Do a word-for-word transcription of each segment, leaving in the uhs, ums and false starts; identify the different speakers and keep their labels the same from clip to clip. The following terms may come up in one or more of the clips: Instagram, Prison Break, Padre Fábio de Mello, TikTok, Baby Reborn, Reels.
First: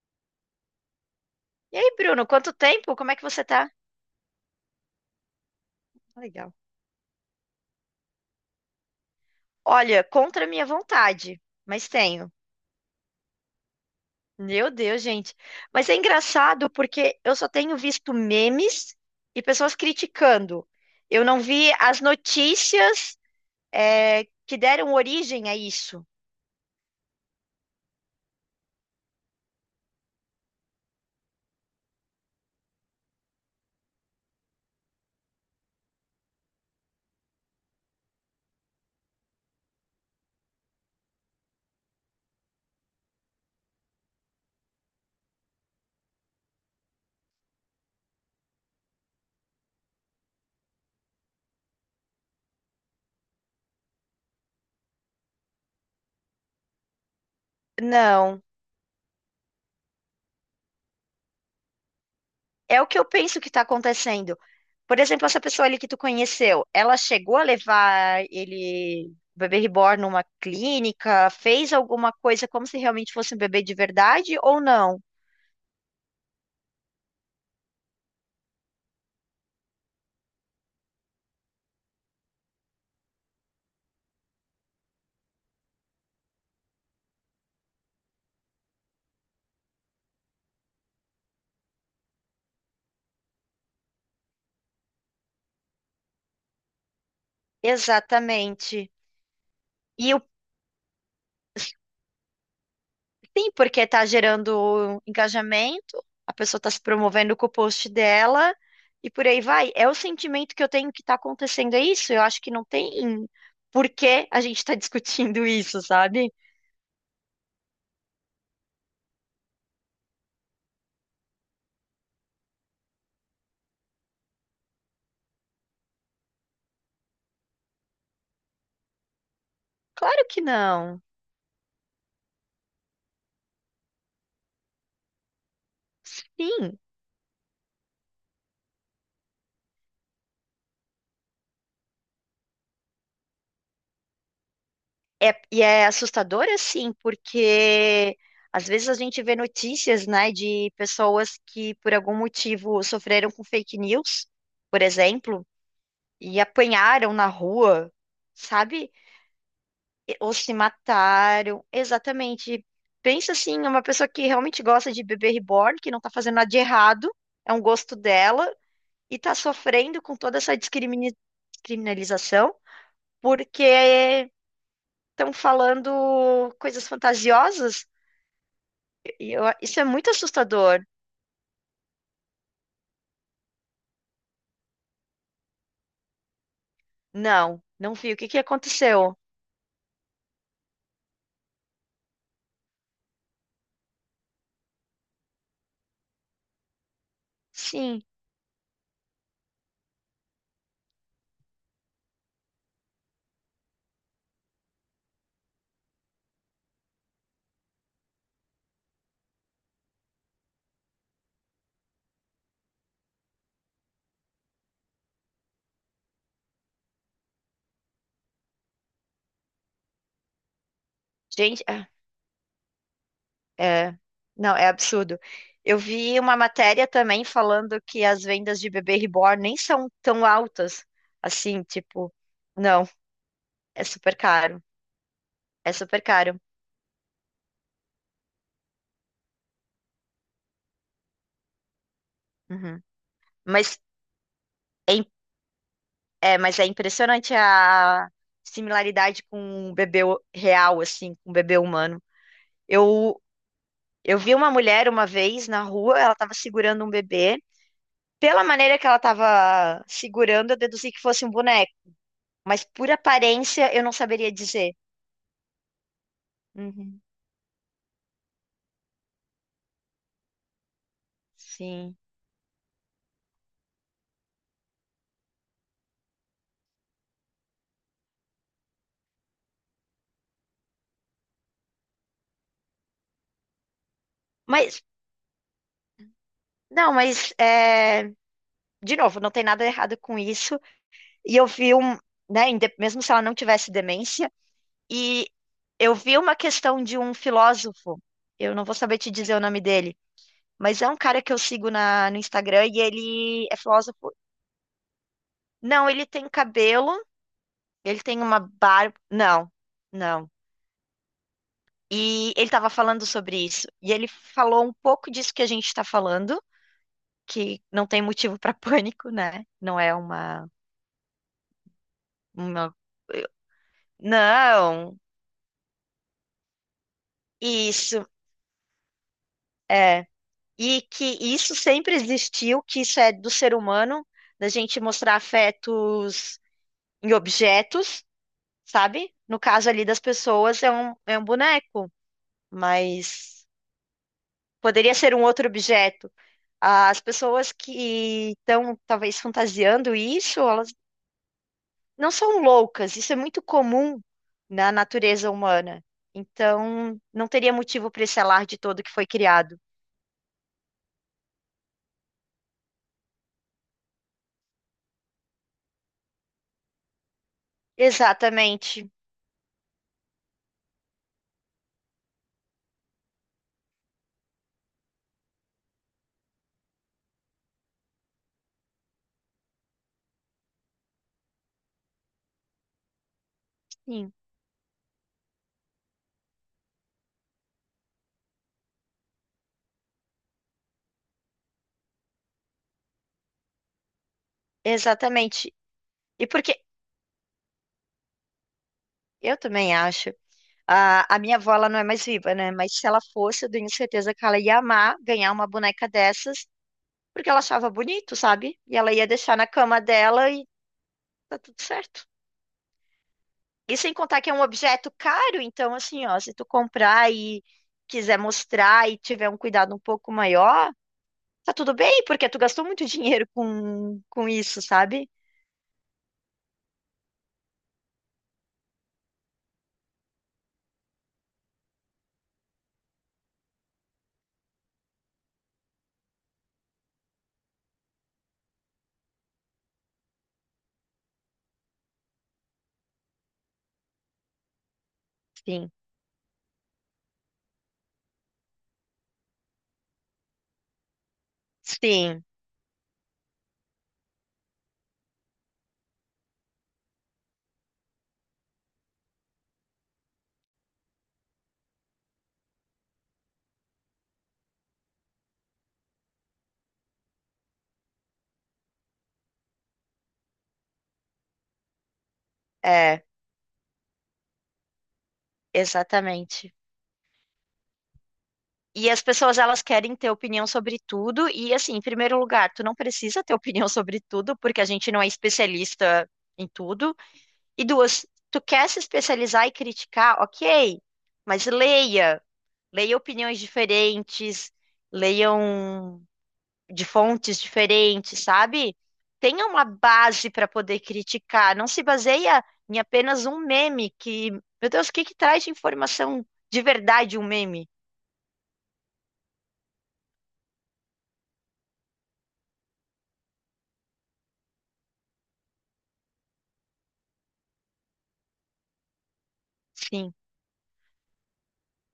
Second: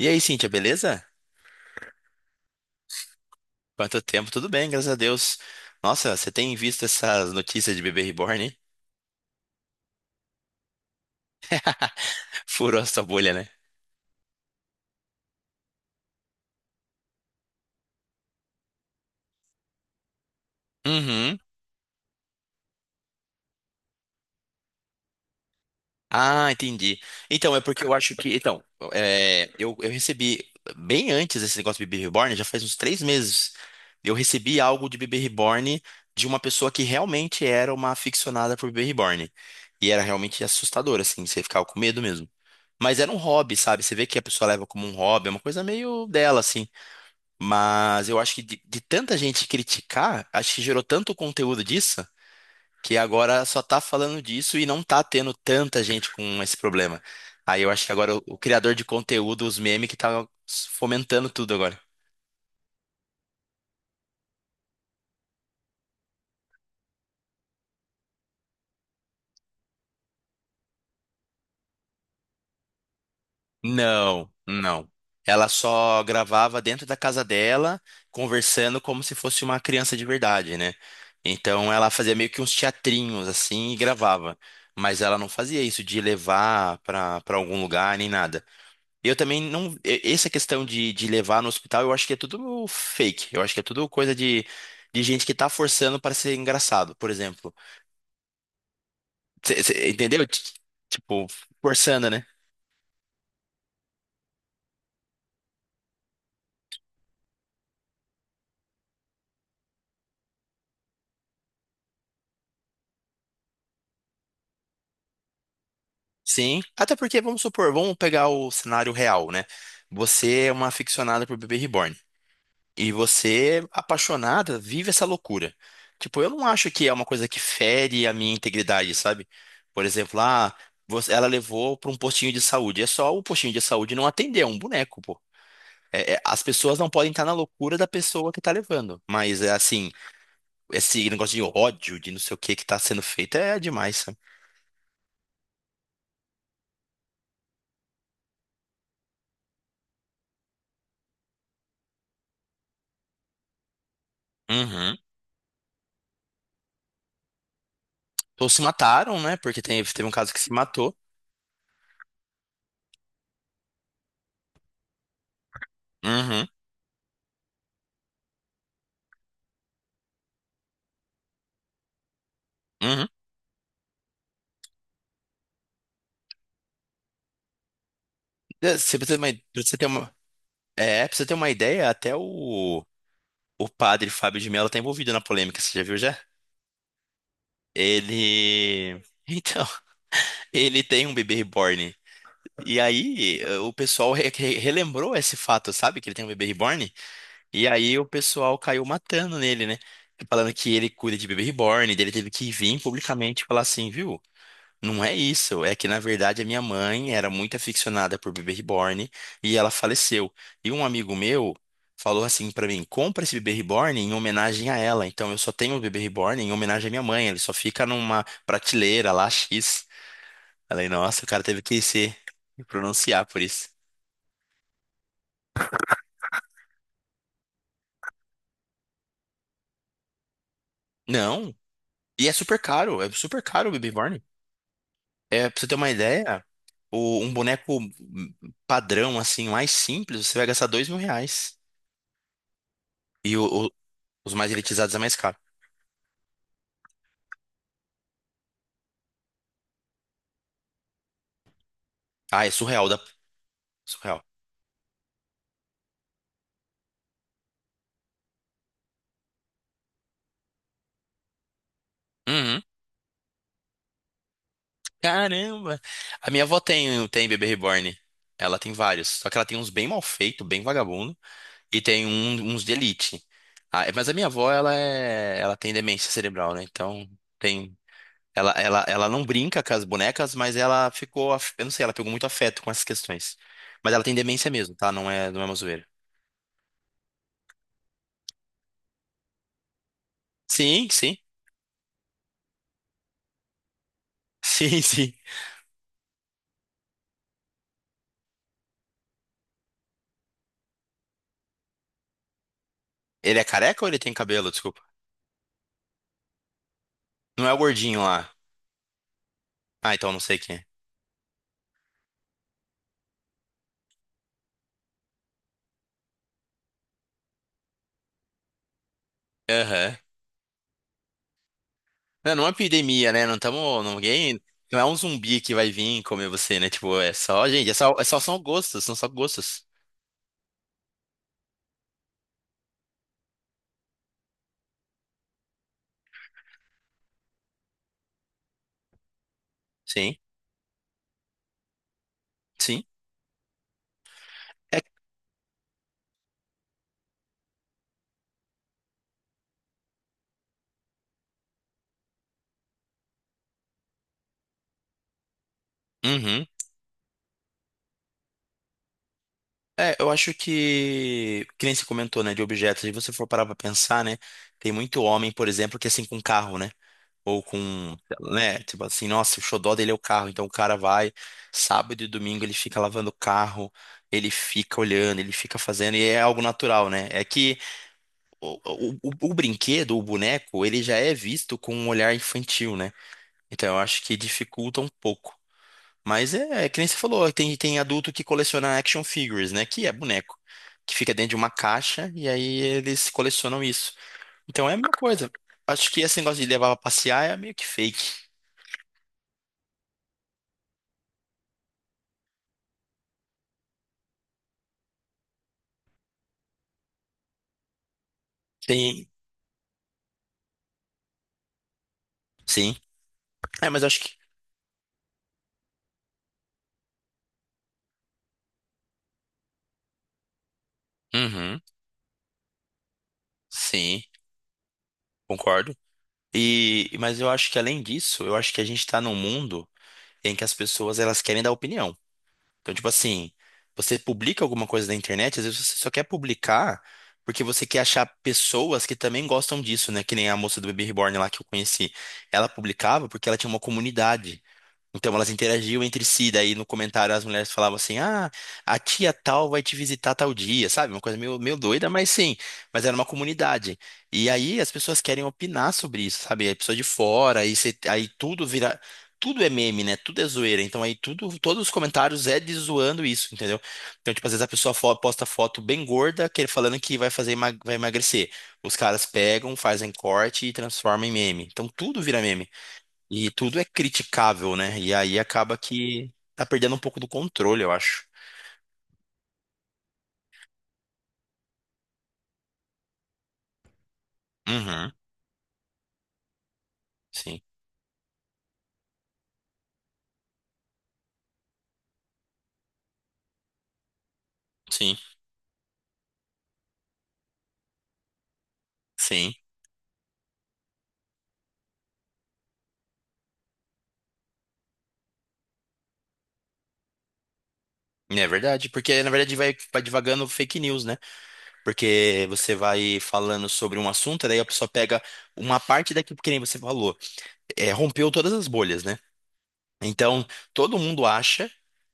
Speaker 1: E aí, Cíntia, beleza?
Speaker 2: E aí, Bruno, quanto tempo? Como é que você tá?
Speaker 1: Quanto tempo? Tudo bem, graças a Deus. Nossa,
Speaker 2: Ah,
Speaker 1: você
Speaker 2: legal.
Speaker 1: tem visto essas notícias de bebê reborn, hein?
Speaker 2: Olha, contra a minha vontade, mas tenho.
Speaker 1: Furou a sua bolha, né?
Speaker 2: Meu Deus, gente. Mas é engraçado porque eu só tenho visto memes e pessoas criticando. Eu
Speaker 1: Uhum.
Speaker 2: não vi as notícias, é, que deram origem a isso.
Speaker 1: Ah, entendi. Então, é porque eu acho que. Então, é, eu, eu recebi, bem antes desse negócio de bebê reborn, já faz uns três meses, eu recebi algo de bebê reborn de uma pessoa que realmente era uma aficionada por bebê reborn. E era realmente assustador, assim, você ficava com medo mesmo. Mas era um hobby, sabe? Você vê que a pessoa leva como um hobby, é uma coisa meio dela, assim. Mas eu acho que de, de tanta gente criticar, acho que gerou tanto conteúdo disso, que agora só tá falando disso e não tá tendo tanta gente com esse problema. Aí eu acho que agora o, o
Speaker 2: Não.
Speaker 1: criador de conteúdo, os memes, que tá fomentando tudo agora.
Speaker 2: É o que eu penso que está acontecendo. Por exemplo, essa pessoa ali que tu conheceu, ela chegou a levar ele, o bebê reborn, numa clínica, fez alguma coisa como se realmente fosse um bebê de
Speaker 1: Não,
Speaker 2: verdade ou
Speaker 1: não.
Speaker 2: não?
Speaker 1: Ela só gravava dentro da casa dela, conversando como se fosse uma criança de verdade, né? Então ela fazia meio que uns teatrinhos assim e gravava. Mas ela não fazia isso de levar pra, pra algum lugar nem nada. Eu também não. e- Essa questão de, de levar no hospital, eu acho que é tudo fake. Eu acho que é tudo coisa de, de gente que tá forçando para ser engraçado, por exemplo.
Speaker 2: Exatamente.
Speaker 1: Cê- cê
Speaker 2: E o,
Speaker 1: entendeu? T- Tipo, forçando, né?
Speaker 2: sim, porque tá gerando engajamento, a pessoa tá se promovendo com o post dela e por aí vai. É o sentimento que eu tenho que tá acontecendo, é isso? Eu acho que não tem por que a gente tá discutindo isso, sabe?
Speaker 1: Sim. Até porque, vamos supor, vamos pegar o cenário real, né? Você é uma aficionada por bebê reborn. E você, apaixonada, vive essa loucura. Tipo, eu não acho que é uma coisa que fere a minha integridade, sabe? Por exemplo,
Speaker 2: Claro que
Speaker 1: ah,
Speaker 2: não.
Speaker 1: você- ela levou para um postinho de saúde. É só o postinho de saúde não atender, é um boneco, pô. É- é- as pessoas
Speaker 2: Sim,
Speaker 1: não podem estar na loucura da pessoa que tá levando. Mas é assim, esse negócio de ódio, de não sei o que que tá sendo feito é demais, sabe?
Speaker 2: é, e é assustador assim, porque às vezes a gente vê notícias, né, de pessoas que por algum motivo sofreram com fake news, por
Speaker 1: Uhum.
Speaker 2: exemplo, e apanharam na rua,
Speaker 1: Ou se
Speaker 2: sabe?
Speaker 1: mataram, né? Porque tem- teve um
Speaker 2: E-
Speaker 1: caso
Speaker 2: Ou
Speaker 1: que se
Speaker 2: se
Speaker 1: matou.
Speaker 2: mataram. Exatamente. Pensa assim, uma pessoa que realmente gosta de bebê reborn, que não tá fazendo
Speaker 1: Uhum.
Speaker 2: nada de errado, é um gosto dela, e tá sofrendo com toda essa discrimini- criminalização,
Speaker 1: Uhum.
Speaker 2: porque estão falando coisas fantasiosas.
Speaker 1: É, você precisa ter uma,
Speaker 2: E eu-
Speaker 1: pra você
Speaker 2: isso é
Speaker 1: ter
Speaker 2: muito
Speaker 1: uma,
Speaker 2: assustador.
Speaker 1: é, pra você ter uma ideia, até o. O padre Fábio de Mello tá envolvido na polêmica, você já viu já?
Speaker 2: Não, não vi. O que que
Speaker 1: Ele.
Speaker 2: aconteceu?
Speaker 1: Então, ele tem um bebê reborn. E aí, eh, o pessoal re- re- relembrou esse fato, sabe? Que ele tem um bebê reborn. E aí,
Speaker 2: Sim,
Speaker 1: o pessoal caiu matando nele, né? Falando que ele cuida de bebê reborn. Daí ele teve que vir publicamente e falar assim, viu? Não é isso, é que na verdade a minha mãe era muito aficionada por bebê reborn e ela faleceu. E um amigo meu falou assim pra mim: compra esse bebê reborn em homenagem a ela. Então eu só tenho o bebê reborn em homenagem à minha mãe, ele só fica numa prateleira lá X. Falei: nossa, o cara teve
Speaker 2: gente,
Speaker 1: que
Speaker 2: é,
Speaker 1: se pronunciar por isso.
Speaker 2: é- não, é absurdo. Eu vi uma matéria também falando que as vendas de bebê reborn nem são tão altas
Speaker 1: Não,
Speaker 2: assim, tipo,
Speaker 1: e é super
Speaker 2: não,
Speaker 1: caro, é super caro o
Speaker 2: é
Speaker 1: bebê
Speaker 2: super
Speaker 1: reborn.
Speaker 2: caro,
Speaker 1: É, pra você
Speaker 2: é
Speaker 1: ter uma
Speaker 2: super caro.
Speaker 1: ideia, o- um boneco padrão, assim, mais simples, você vai gastar dois mil reais.
Speaker 2: Uhum.
Speaker 1: E o,
Speaker 2: Mas
Speaker 1: os mais
Speaker 2: é,
Speaker 1: elitizados é
Speaker 2: im-
Speaker 1: mais caro.
Speaker 2: é, mas é impressionante a similaridade com um bebê o- real, assim, com um bebê humano.
Speaker 1: Ah, é surreal, da...
Speaker 2: Eu Eu
Speaker 1: surreal.
Speaker 2: vi uma mulher uma vez na rua, ela estava segurando um bebê. Pela maneira que ela estava segurando, eu deduzi que fosse um boneco,
Speaker 1: Uhum.
Speaker 2: mas por aparência eu não saberia dizer.
Speaker 1: Caramba! A minha avó
Speaker 2: Uhum,
Speaker 1: tem, tem bebê reborn. Ela tem vários. Só que ela tem uns bem mal feito, bem vagabundo. E
Speaker 2: sim.
Speaker 1: tem um- uns de elite. Ah, é- mas a minha avó, ela é... Ela tem demência cerebral, né? Então, tem... Ela, ela, ela não brinca com as bonecas, mas ela ficou... af- Eu não sei, ela pegou muito afeto com essas questões. Mas ela tem demência mesmo,
Speaker 2: Mas,
Speaker 1: tá? Não é, não é uma zoeira.
Speaker 2: não, mas, é, de novo, não tem nada errado com isso.
Speaker 1: Sim, sim.
Speaker 2: E eu vi um, né, inde- Mesmo se ela não tivesse demência,
Speaker 1: Sim, sim.
Speaker 2: e eu vi uma questão de um filósofo, eu não vou saber te dizer o nome dele, mas é um cara que eu sigo na, no Instagram e
Speaker 1: Ele é
Speaker 2: ele é
Speaker 1: careca ou ele tem
Speaker 2: filósofo.
Speaker 1: cabelo? Desculpa.
Speaker 2: Não, ele tem cabelo.
Speaker 1: Não é o gordinho
Speaker 2: Ele tem
Speaker 1: lá.
Speaker 2: uma barba. Não,
Speaker 1: Ah, então não
Speaker 2: não.
Speaker 1: sei quem é.
Speaker 2: E ele estava falando sobre isso. E ele falou um pouco disso que a gente está falando, que não tem motivo para pânico, né? Não é
Speaker 1: Aham.
Speaker 2: uma,
Speaker 1: Não, não é uma
Speaker 2: uma.
Speaker 1: epidemia, né? Não estamos. Ninguém. Não é um
Speaker 2: Não,
Speaker 1: zumbi que vai vir comer você, né? Tipo, é só, gente, é só, é
Speaker 2: isso
Speaker 1: só são gostos, são só gostos.
Speaker 2: é. E que isso sempre existiu, que isso é do ser humano, da gente mostrar afetos em objetos, sabe? No caso ali das
Speaker 1: Sim,
Speaker 2: pessoas, é um, é um boneco,
Speaker 1: sim.
Speaker 2: mas
Speaker 1: É,
Speaker 2: poderia ser um outro objeto. As pessoas que estão talvez fantasiando isso, elas não são loucas, isso é muito comum na natureza humana.
Speaker 1: uhum.
Speaker 2: Então, não teria motivo para esse alarde todo que foi criado.
Speaker 1: É, eu acho que, que nem se comentou, né, de objetos, se você for parar pra pensar, né, tem muito homem, por exemplo, que é assim com carro, né, ou com, né, tipo
Speaker 2: Exatamente,
Speaker 1: assim, nossa, o xodó dele é o carro, então o cara vai, sábado e domingo ele fica lavando o carro, ele fica olhando, ele fica fazendo, e é algo natural, né, é que o, o, o- brinquedo, o boneco, ele já é visto com um olhar infantil, né? Então eu acho
Speaker 2: sim,
Speaker 1: que dificulta um pouco. Mas é, é que nem você falou, tem, tem adulto que coleciona action figures, né? Que é boneco. Que fica dentro de uma caixa e aí eles colecionam isso. Então é a mesma coisa.
Speaker 2: exatamente.
Speaker 1: Acho que esse
Speaker 2: E
Speaker 1: negócio de
Speaker 2: porque
Speaker 1: levar pra passear é meio que fake.
Speaker 2: eu também acho, a, a minha avó, ela não é mais viva, né? Mas se ela fosse, eu tenho certeza que ela ia amar ganhar uma boneca dessas, porque ela achava bonito, sabe? E ela
Speaker 1: Tem,
Speaker 2: ia deixar na cama dela e tá tudo certo.
Speaker 1: sim. É,
Speaker 2: E
Speaker 1: mas eu
Speaker 2: sem
Speaker 1: acho que.
Speaker 2: contar que é um objeto caro, então assim, ó, se tu comprar e quiser mostrar e tiver um cuidado um pouco maior, tá
Speaker 1: Uhum,
Speaker 2: tudo bem, porque tu gastou muito dinheiro com,
Speaker 1: sim,
Speaker 2: com isso, sabe?
Speaker 1: concordo. E, mas eu acho que além disso, eu acho que a gente tá num mundo em que as pessoas elas querem dar opinião. Então, tipo assim, você publica alguma coisa na internet, às vezes você só quer publicar porque você quer achar pessoas que também gostam disso, né? Que nem a moça do Baby Reborn lá que eu conheci. Ela publicava porque ela tinha uma comunidade. Então elas
Speaker 2: Sim,
Speaker 1: interagiam entre si, daí no comentário as mulheres falavam assim: "Ah, a tia tal vai te visitar tal dia", sabe? Uma coisa meio, meio doida, mas
Speaker 2: sim,
Speaker 1: sim, mas era uma comunidade. E aí as pessoas querem opinar sobre isso, sabe? A pessoa de fora, aí, cê- aí tudo vira, tudo é meme, né? Tudo é zoeira. Então aí tudo, todos os comentários é de zoando isso, entendeu? Então, tipo, às vezes a pessoa fo- posta foto bem gorda, que ele falando que vai fazer, emag- vai emagrecer. Os caras pegam, fazem corte e transformam em meme. Então tudo vira meme.
Speaker 2: é,
Speaker 1: E tudo é criticável, né? E aí acaba que tá
Speaker 2: exatamente.
Speaker 1: perdendo um pouco do controle, eu acho.
Speaker 2: E as pessoas, elas querem ter opinião sobre tudo, e assim, em primeiro lugar, tu não precisa ter opinião sobre tudo, porque a
Speaker 1: Uhum.
Speaker 2: gente não é especialista em tudo.
Speaker 1: Sim,
Speaker 2: E duas, tu quer se especializar e criticar, ok, mas leia. Leiam opiniões diferentes,
Speaker 1: sim,
Speaker 2: leiam de fontes diferentes, sabe?
Speaker 1: sim.
Speaker 2: Tenha uma base para poder criticar. Não se baseia em apenas um meme que, meu Deus, o que que traz de informação de verdade um meme?
Speaker 1: É verdade, porque na verdade vai, vai divagando fake news, né? Porque você vai falando sobre um assunto, daí a pessoa pega uma parte daquilo que nem você falou. É, rompeu todas as bolhas, né?
Speaker 2: Sim,
Speaker 1: Então, todo mundo acha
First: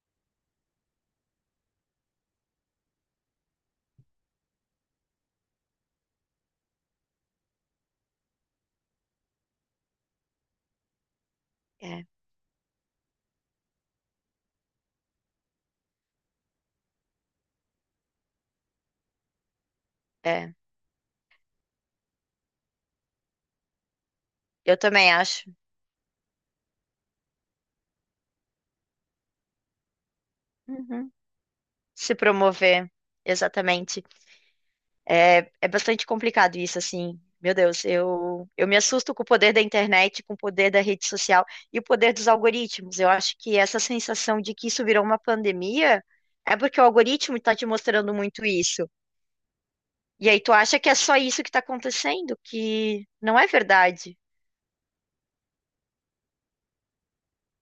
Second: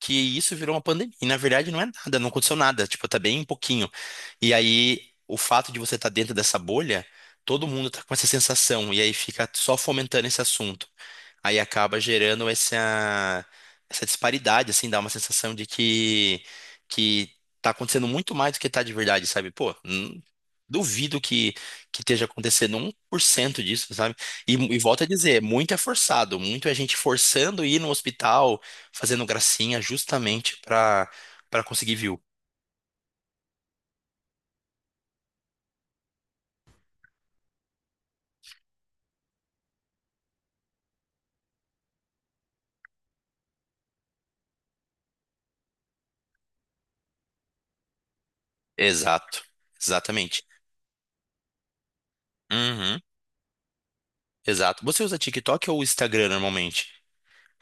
Speaker 1: que isso virou uma pandemia. E na verdade não é nada, não aconteceu nada, tipo, tá bem pouquinho. E aí, o fato de você estar dentro dessa bolha, todo mundo tá com essa sensação e aí fica só fomentando esse assunto. Aí acaba
Speaker 2: é,
Speaker 1: gerando essa, essa disparidade, assim, dá uma sensação de que, que tá acontecendo muito mais do que tá de verdade, sabe? Pô, hum,
Speaker 2: é.
Speaker 1: duvido que, que esteja acontecendo um por cento disso, sabe? E,
Speaker 2: Eu
Speaker 1: e volto a
Speaker 2: também
Speaker 1: dizer,
Speaker 2: acho.
Speaker 1: muito é forçado, muito é gente forçando ir no hospital, fazendo gracinha justamente pra,
Speaker 2: Uhum.
Speaker 1: pra conseguir
Speaker 2: Se
Speaker 1: view.
Speaker 2: promover, exatamente. É, é bastante complicado isso, assim. Meu Deus, eu, eu me assusto com o poder da internet, com o poder da rede social e o poder dos algoritmos. Eu acho que essa sensação de que isso virou uma pandemia é porque o algoritmo está te mostrando muito isso.
Speaker 1: Exato,
Speaker 2: E aí
Speaker 1: exatamente.
Speaker 2: tu acha que é só isso que está acontecendo,
Speaker 1: Uhum,
Speaker 2: que não é verdade.
Speaker 1: exato. Você usa TikTok ou Instagram normalmente?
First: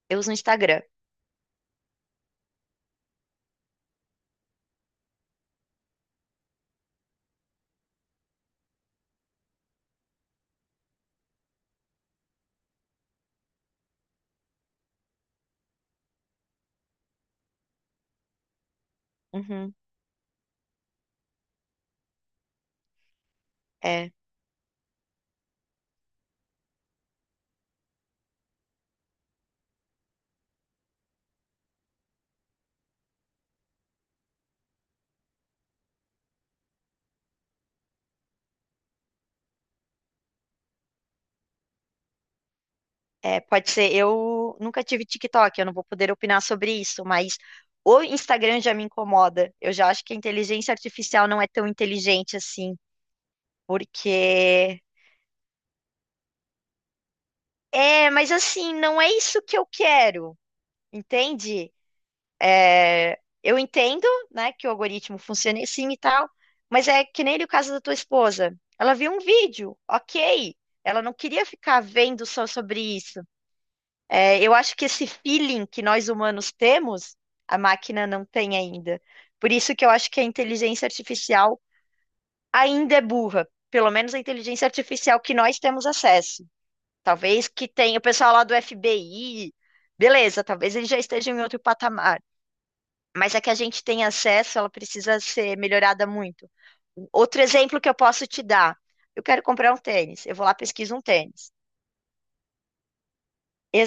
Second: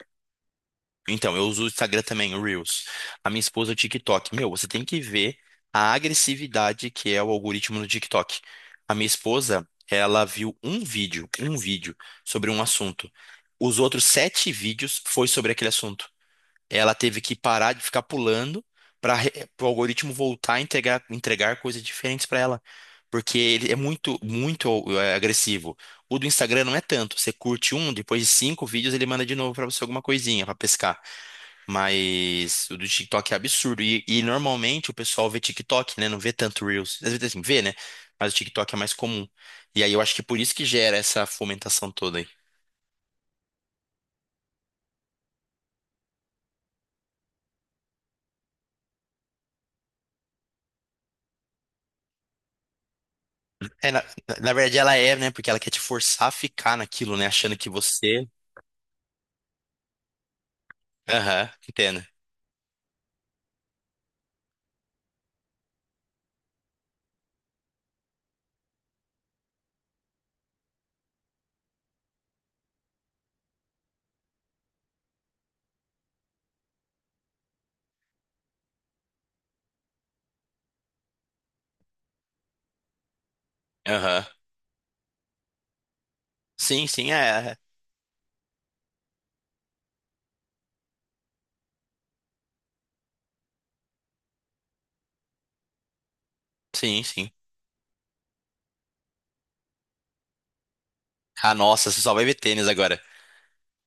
Speaker 2: Eu uso o Instagram.
Speaker 1: Então, eu uso o Instagram também, o Reels. A minha esposa, é o TikTok. Meu, você tem que ver a agressividade que é o algoritmo no TikTok. A minha esposa, ela viu um vídeo, um vídeo sobre um assunto. Os outros sete vídeos foi sobre aquele assunto. Ela teve que parar de ficar pulando para o
Speaker 2: Uhum,
Speaker 1: algoritmo voltar a entregar, entregar coisas diferentes para ela. Porque ele é
Speaker 2: é,
Speaker 1: muito, muito é, agressivo. O do Instagram não é tanto. Você curte um, depois de cinco vídeos ele manda de novo para você alguma coisinha para pescar. Mas o do TikTok é absurdo. E, e normalmente o pessoal vê TikTok, né? Não vê tanto Reels. Às vezes assim, vê, né? Mas o TikTok é mais comum. E aí eu acho que por isso que gera essa fomentação toda aí.
Speaker 2: é, pode ser. Eu nunca tive TikTok, eu não vou poder opinar sobre isso, mas o Instagram já me incomoda. Eu já acho que a inteligência artificial não é tão inteligente assim.
Speaker 1: É, na, na- na verdade
Speaker 2: Porque
Speaker 1: ela é, né? Porque ela quer te forçar a ficar naquilo, né? Achando que
Speaker 2: é,
Speaker 1: você.
Speaker 2: mas assim, não é isso que eu quero,
Speaker 1: Aham,
Speaker 2: entende?
Speaker 1: entendo.
Speaker 2: É, eu entendo, né, que o algoritmo funciona assim e tal, mas é que nem o caso da tua esposa. Ela viu um vídeo, ok. Ela não queria ficar vendo só sobre isso. É, eu acho que esse feeling que nós humanos temos, a máquina não tem ainda. Por isso que eu acho que a inteligência artificial ainda é burra. Pelo menos a
Speaker 1: Aham.
Speaker 2: inteligência artificial que nós temos acesso.
Speaker 1: Sim, sim,
Speaker 2: Talvez
Speaker 1: é.
Speaker 2: que tenha o pessoal lá do F B I. Beleza, talvez eles já estejam em outro patamar. Mas é que a gente tem acesso, ela precisa ser melhorada muito.
Speaker 1: Sim, sim.
Speaker 2: Outro exemplo que eu posso te dar. Eu quero comprar um tênis. Eu vou lá, pesquiso um tênis.
Speaker 1: Ah, nossa, você só vai ver tênis agora.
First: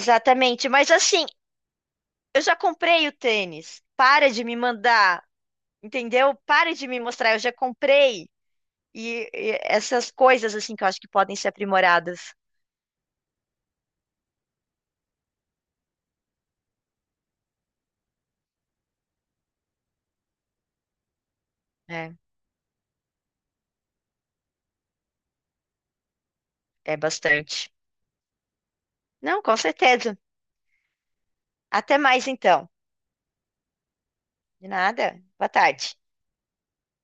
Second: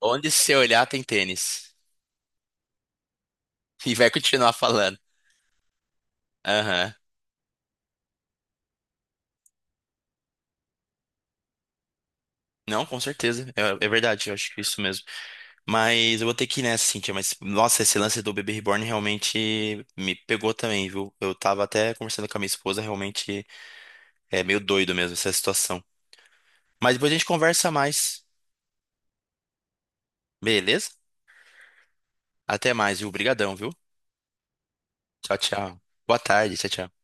Speaker 1: Onde você olhar
Speaker 2: Mas
Speaker 1: tem
Speaker 2: assim,
Speaker 1: tênis.
Speaker 2: eu já comprei o tênis.
Speaker 1: E vai
Speaker 2: Para de
Speaker 1: continuar
Speaker 2: me
Speaker 1: falando.
Speaker 2: mandar, entendeu? Para de
Speaker 1: Aham.
Speaker 2: me mostrar. Eu já comprei. E, e essas coisas assim que eu acho que podem ser aprimoradas.
Speaker 1: Não, com certeza. É, é verdade, eu acho que é isso mesmo. Mas eu vou ter que ir nessa, Cintia. Mas, nossa, esse lance do bebê reborn realmente me pegou também, viu? Eu tava até
Speaker 2: É,
Speaker 1: conversando com a minha esposa, realmente é meio doido mesmo essa situação. Mas
Speaker 2: é
Speaker 1: depois a gente
Speaker 2: bastante.
Speaker 1: conversa mais,
Speaker 2: Não, com certeza.
Speaker 1: beleza?
Speaker 2: Até mais então.
Speaker 1: Até mais, viu? Obrigadão, viu?
Speaker 2: De nada.
Speaker 1: Tchau,
Speaker 2: Boa
Speaker 1: tchau.
Speaker 2: tarde.
Speaker 1: Boa tarde, tchau, tchau.